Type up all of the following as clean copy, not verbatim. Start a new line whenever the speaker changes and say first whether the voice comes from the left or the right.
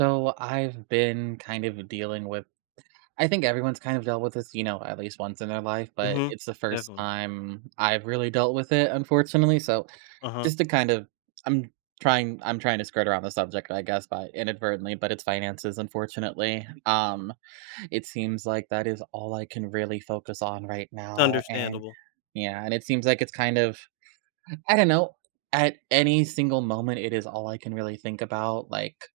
right: So I've been kind of dealing with I think everyone's kind of dealt with this, you know, at least once in their life, but
left: Mhm.
right: it's the first
left: Definitely.
right: time I've really dealt with it, unfortunately. So
left: Uh-huh.
right: just to kind of I'm I'm trying to skirt around the subject, I guess, by inadvertently, but it's finances, unfortunately. It seems like that is all I can really focus on right
left: It's
right: now. And
left: understandable.
right: yeah, and it seems like it's kind of I don't know, at any single moment it is all I can really think about. Like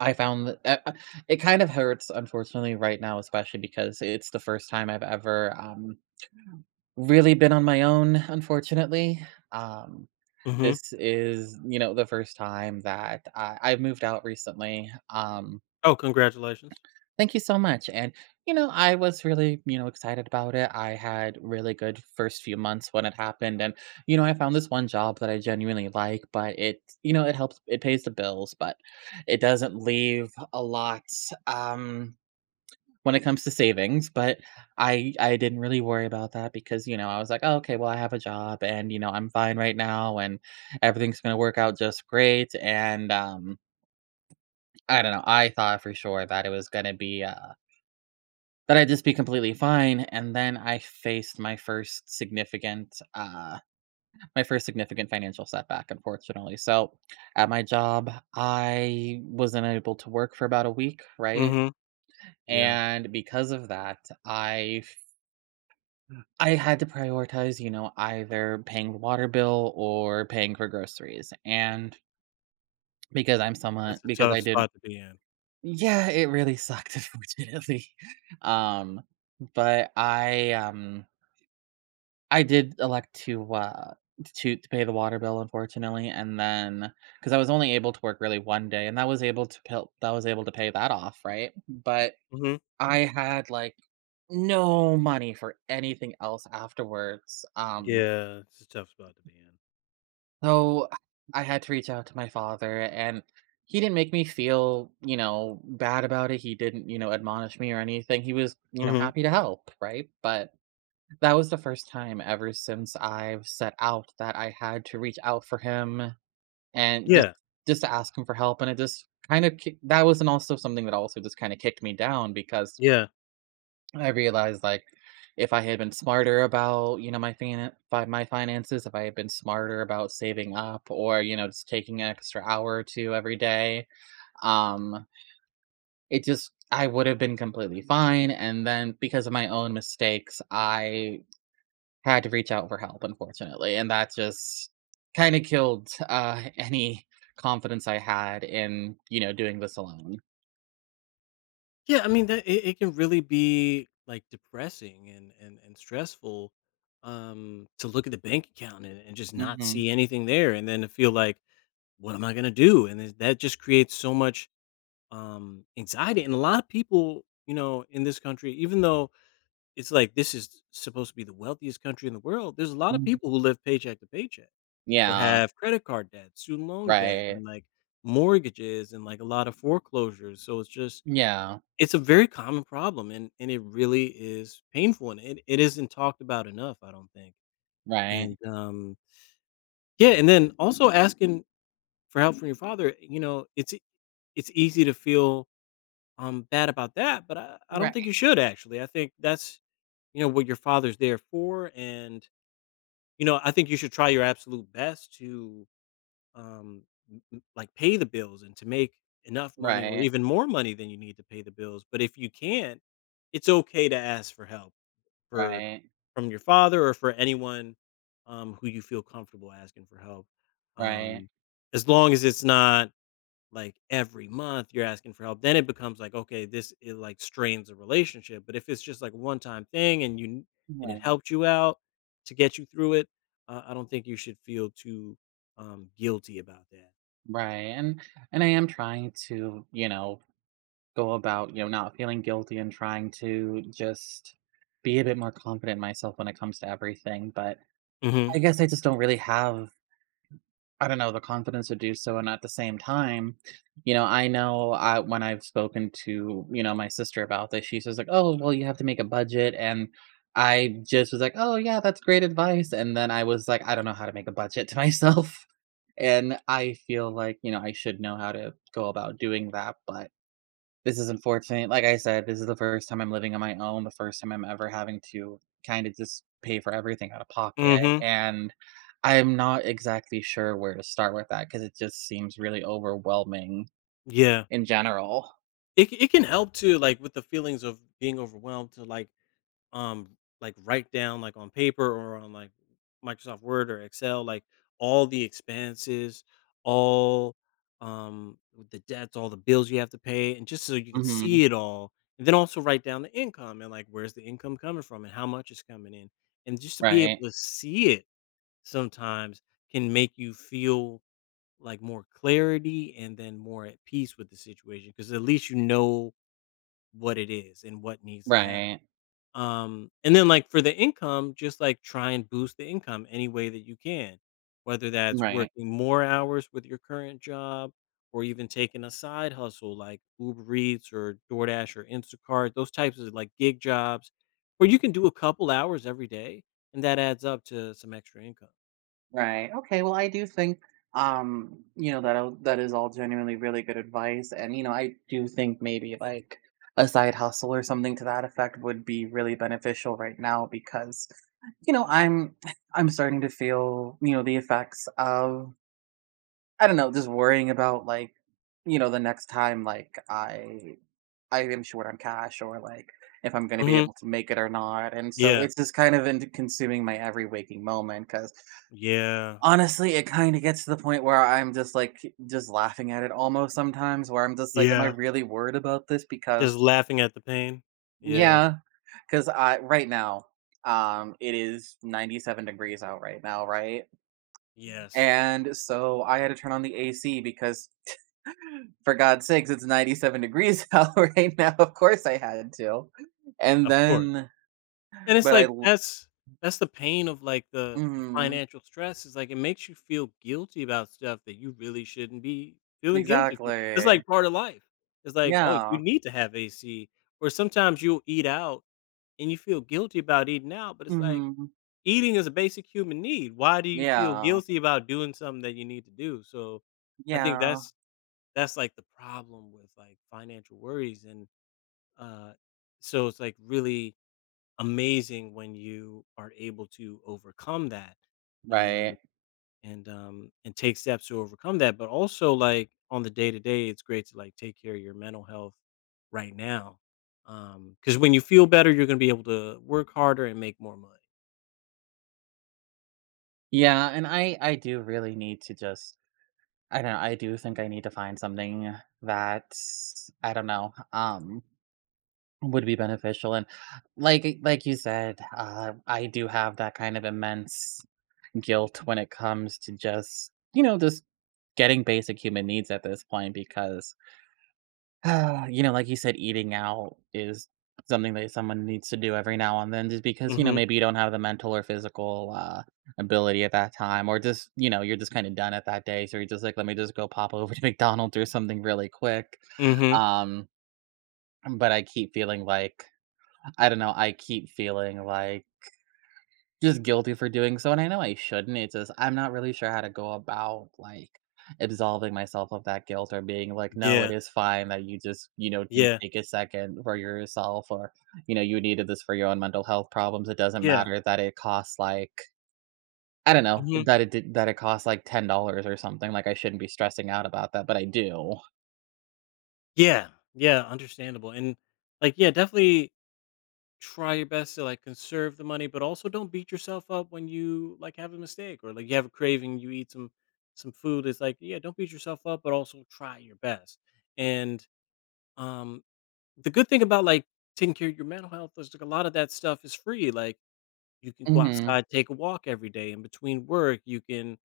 right: I found that it kind of hurts, unfortunately, right now, especially because it's the first time I've ever, really been on my own, unfortunately. Um,
left: Mhm.
right: this is, you know, the first time that I moved out recently.
left: Oh, congratulations.
right: Thank you so much, and, you know, I was really, you know, excited about it. I had really good first few months when it happened, and, you know, I found this one job that I genuinely like, but it, you know, it pays the bills, but it doesn't leave a lot, um when it comes to savings, but I didn't really worry about that because, you know, I was like, "Oh, okay, well, I have a job and, you know, I'm fine right now and everything's gonna work out just great." And I don't know, I thought for sure that it was gonna be that I'd just be completely fine. And then I faced my first significant financial setback, unfortunately. So at my job, I wasn't able to work for about a week, right?
left: Mhm. Yeah.
right: And because of that, I I had to prioritize, you know, either paying the water bill or paying for groceries, and because I'm someone
left: That's a
right: because
left: tough
right: I didn't
left: spot to be in.
right: Yeah, it really sucked, unfortunately. Um, but I, um I did elect to, to pay the water bill, unfortunately, and then because I was only able to work really 1 day, and that was able to pay that off, right? But
left: Mhm.
right: I had, like, no money for anything else afterwards, um.
left: Yeah, it's a tough spot to be in.
right: So I had to reach out to my father and he didn't make me feel, you know, bad about it. He didn't, you know, admonish me or anything. He was, you know,
left: Mhm.
right: happy to help, right? But that was the first time ever since I've set out that I had to reach out for him and just
left: Yeah.
right: just to ask him for help, and it just kind of that was, and also something that also just kind of kicked me down because
left: Yeah.
right: I realized like if I had been smarter about, you know, my finances, if I had been smarter about saving up or, you know, just taking an extra hour or two every day, um, it just I would have been completely fine. And then because of my own mistakes, I had to reach out for help, unfortunately. And that just kind of killed any confidence I had in, you know, doing this alone.
left: Yeah, I mean, that it can really be, like, depressing and stressful, to look at the bank account and just not
right: Hmm.
left: see anything there and then to feel like, "What am I gonna do?" And then that just creates so much, anxiety, and a lot of people, you know, in this country, even though it's like, this is supposed to be the wealthiest country in the world. There's a lot of
right: Hmm.
left: people who live paycheck to paycheck or
right: Yeah.
left: have credit card debt, student loan debt,
right: Right.
left: and like mortgages and like a lot of foreclosures. So it's just,
right: Yeah.
left: it's a very common problem and it really is painful and it isn't talked about enough, I don't think.
right: Right.
left: And Yeah, and then also asking for help from your father, you know, it's easy to feel bad about that, but I don't
right: Right.
left: think you should. Actually, I think that's, you know, what your father's there for. And, you know, I think you should try your absolute best to, um, m m like, pay the bills and to make enough money or
right: Right,
left: even more money than you need to pay the bills, but if you can't, it's okay to ask for help, for
right: right,
left: from your father or for anyone, who you feel comfortable asking for help,
right: right,
left: um, as long as it's not like every month you're asking for help. Then it becomes like, okay, this it like strains a relationship. But if it's just like one time thing and you, and it
right: right,
left: helped you out to get you through it, I don't think you should feel too guilty about that.
right: right, and and I am trying to, you know, go about, you know, not feeling guilty and trying to just be a bit more confident in myself when it comes to everything, but
left: Mhm.
right: I guess I just don't really have, I don't know, the confidence to do so, and at the same time, you know I when I've spoken to, you know, my sister about this, she says like, "Oh, well, you have to make a budget," and I just was like, "Oh, yeah, that's great advice." And then I was like, "I don't know how to make a budget to myself." And I feel like, you know, I should know how to go about doing that, but this is unfortunate. Like I said, this is the first time I'm living on my own, the first time I'm ever having to kind of just pay for everything out of pocket.
left: Mhm.
right: And I'm not exactly sure where to start with that because it just seems really overwhelming
left: Yeah,
right: in general.
left: it can help too, like, with the feelings of being overwhelmed to, like, um like, write down, like, on paper or on like Microsoft Word or Excel, like, all the expenses, all, um the debts, all the bills you have to pay and just so you can
right: Hmm.
left: see it all. And then also write down the income and like where's the income coming from and how much is coming in. And just to be able
right: Right.
left: to see it sometimes can make you feel like more clarity and then more at peace with the situation, because at least you know what it is and what needs to happen.
right: Right.
left: And then, like, for the income, just, like, try and boost the income any way that you can, whether that's
right: Right.
left: working more hours with your current job or even taking a side hustle like Uber Eats or DoorDash or Instacart, those types of, like, gig jobs where you can do a couple hours every day, and that adds up to some extra income.
right: Right. Okay. Well, I do think, you know, that is all genuinely really good advice, and you know, I do think maybe like a side hustle or something to that effect would be really beneficial right now because, you know, I'm I'm starting to feel, you know, the effects of, I don't know, just worrying about, like, you know, the next time like I am short on cash, or like if I'm going to be
left: Mhm.
right: able to make it or not, and so
left: Yeah.
right: it's just kind of in consuming my every waking moment because.
left: Yeah.
right: Honestly, it kinda gets to the point where I'm just, like, just laughing at it almost sometimes where I'm just like, "Am I
left: Yeah.
right: really worried about this?" Because
left: Just laughing at the pain. Yeah.
right: yeah, because I right now, it is 97 degrees out right now, right?
left: Yes.
right: And so I had to turn on the AC because for God's sakes, it's 97 degrees out right now, of course I had to. And
left: Of course.
right: then
left: And it's
right: but I
left: like
right: l
left: that's the pain of like the
right: Mhm,
left: financial stress. Is like it makes you feel guilty about stuff that you really shouldn't be feeling guilty for. It's
right: exactly.
left: like part of life. It's like, oh, you
right: Yeah.
left: need to have AC. Or sometimes you'll eat out and you feel guilty about eating out, but it's like
right: Mhm.
left: eating is a basic human need. Why do you feel
right: Yeah.
left: guilty about doing something that you need to do? So I think
right: Yeah.
left: that's like the problem with like financial worries, and uh so it's like really amazing when you are able to overcome that and,
right: Right.
left: and take steps to overcome that, but also like on the day to day it's great to like take care of your mental health right now, because when you feel better you're going to be able to work harder and make more money.
right: Yeah, and I do really need to just, I don't know, I do think I need to find something that, I don't know, would be beneficial, and like you said, I do have that kind of immense guilt when it comes to just, you know, just getting basic human needs at this point because, ah, you know, like you said, eating out is something that someone needs to do every now and then just because, you know,
left: Hmm.
right: maybe you don't have the mental or physical ability at that time, or just, you know, you're just kind of done at that day. So you're just like, let me just go pop over to McDonald's or something really quick.
left: Hmm.
right: Um, but I keep feeling like, I don't know, I keep feeling like, just guilty for doing so, and I know I shouldn't, it's just I'm not really sure how to go about, like, absolving myself of that guilt or being like, "No, it
left: Yeah.
right: is fine that you just, you know, you
left: Yeah.
right: take a second for yourself," or, you know, "You needed this for your own mental health problems. It doesn't
left: Yeah.
right: matter that it costs, like," I don't know,
left: Hmm.
right: that it costs, like, $10 or something, like, I shouldn't be stressing out about that, but I do.
left: Yeah, yeah, understandable. And like, yeah, definitely try your best to like conserve the money, but also don't beat yourself up when you like have a mistake or like you have a craving, you eat some food. It's like, yeah, don't beat yourself up, but also try your best. And um the good thing about like taking care of your mental health is like a lot of that stuff is free. Like you can go
right: Mhm.
left: outside, take a walk every day in between work, you can,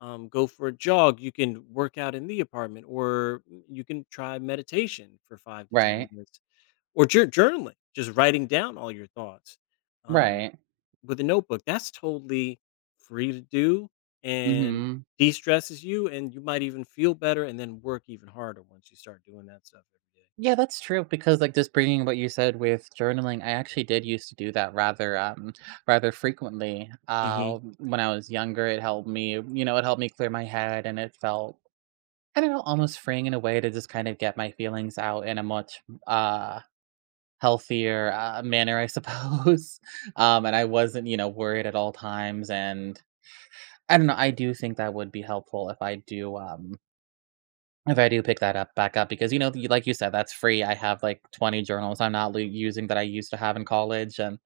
left: go for a jog, you can work out in the apartment, or you can try meditation for five to ten
right: Right.
left: minutes or journaling, just writing down all your thoughts, um,
right: Right.
left: with a notebook, that's totally free to do and
right: Mhm.
left: de-stresses you, and you might even feel better and then work even harder once you start doing that stuff
right: Yeah, that's true because, like, just bringing what you said with journaling, I actually did used to do that rather, rather frequently.
left: every day. Mhm.
right: When I was younger, it helped me, you know, it helped me clear my head, and it felt, I don't know, almost freeing in a way to just kind of get my feelings out in a much healthier manner, I suppose. And I wasn't, you know, worried at all times. And I don't know, I do think that would be helpful if I do. If I do pick that up back up because, you know, you like you said, that's free. I have like 20 journals I'm not lo using that I used to have in college, and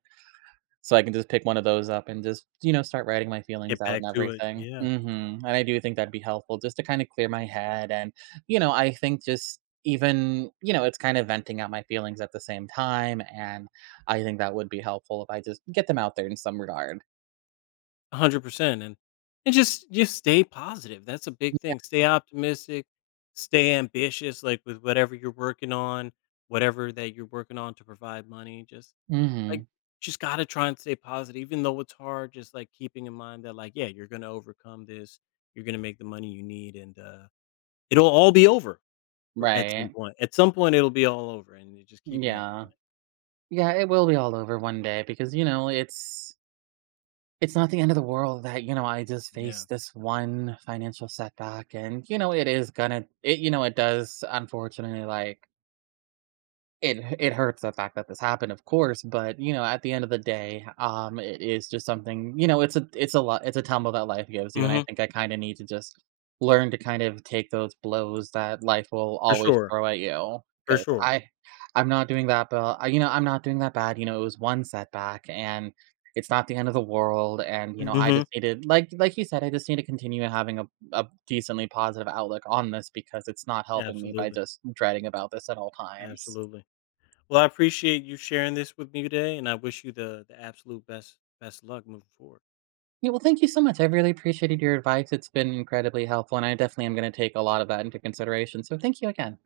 right: so I can just pick one of those up and just, you know, start writing my feelings
left: Get
right: out
left: back
right: and
left: to it,
right: everything.
left: yeah.
right: Mhm, and I do think that'd be helpful just to kinda clear my head, and, you know, I think just even, you know, it's kind of venting out my feelings at the same time, and I think that would be helpful if I just get them out there in some regard.
left: 100%, and just stay positive, that's a big
right: Yeah.
left: thing, stay optimistic, stay ambitious, like, with whatever you're working on, whatever that you're working on to provide money, just, like,
right: Mhm,
left: just gotta try and stay positive, even though it's hard, just, like, keeping in mind that, like, yeah, you're gonna overcome this, you're gonna make the money you need, and, it'll all be over r at some
right: right.
left: point. At some point, it'll be all over, and you're just keeping that in
right: Yeah.
left: mind.
right: Yeah, it will be all over one day because, you know, it's not the end of the world that, you know, I just
left: Yeah.
right: faced this one financial setback, and, you know, it is gonna it you know, it does, unfortunately, like, it hurts the fact that this happened, of course, but you know, at the end of the day, um, it is just something, you know, it's a lot, it's a tumble that life gives you, and I
left: Mhm.
right: think I kind of need to just learn to kind of take those blows that life will
left: For
right: always
left: sure.
right: throw at you
left: For
right: because
left: sure.
right: I'm not doing that, but I, you know, I'm not doing that bad, you know, it was one setback, and it's not the end of the world, and you know, I
left: Mhm.
right: just needed like you said, I just need to continue having a decently positive outlook on this because it's not helping me by
left: Absolutely.
right: just dreading about this at all times.
left: Absolutely. Well, I appreciate you sharing this with me today, and I wish you the absolute best luck moving forward.
right: Yeah, well, thank you so much. I really appreciated your advice. It's been incredibly helpful, and I definitely am going to take a lot of that into consideration. So, thank you again.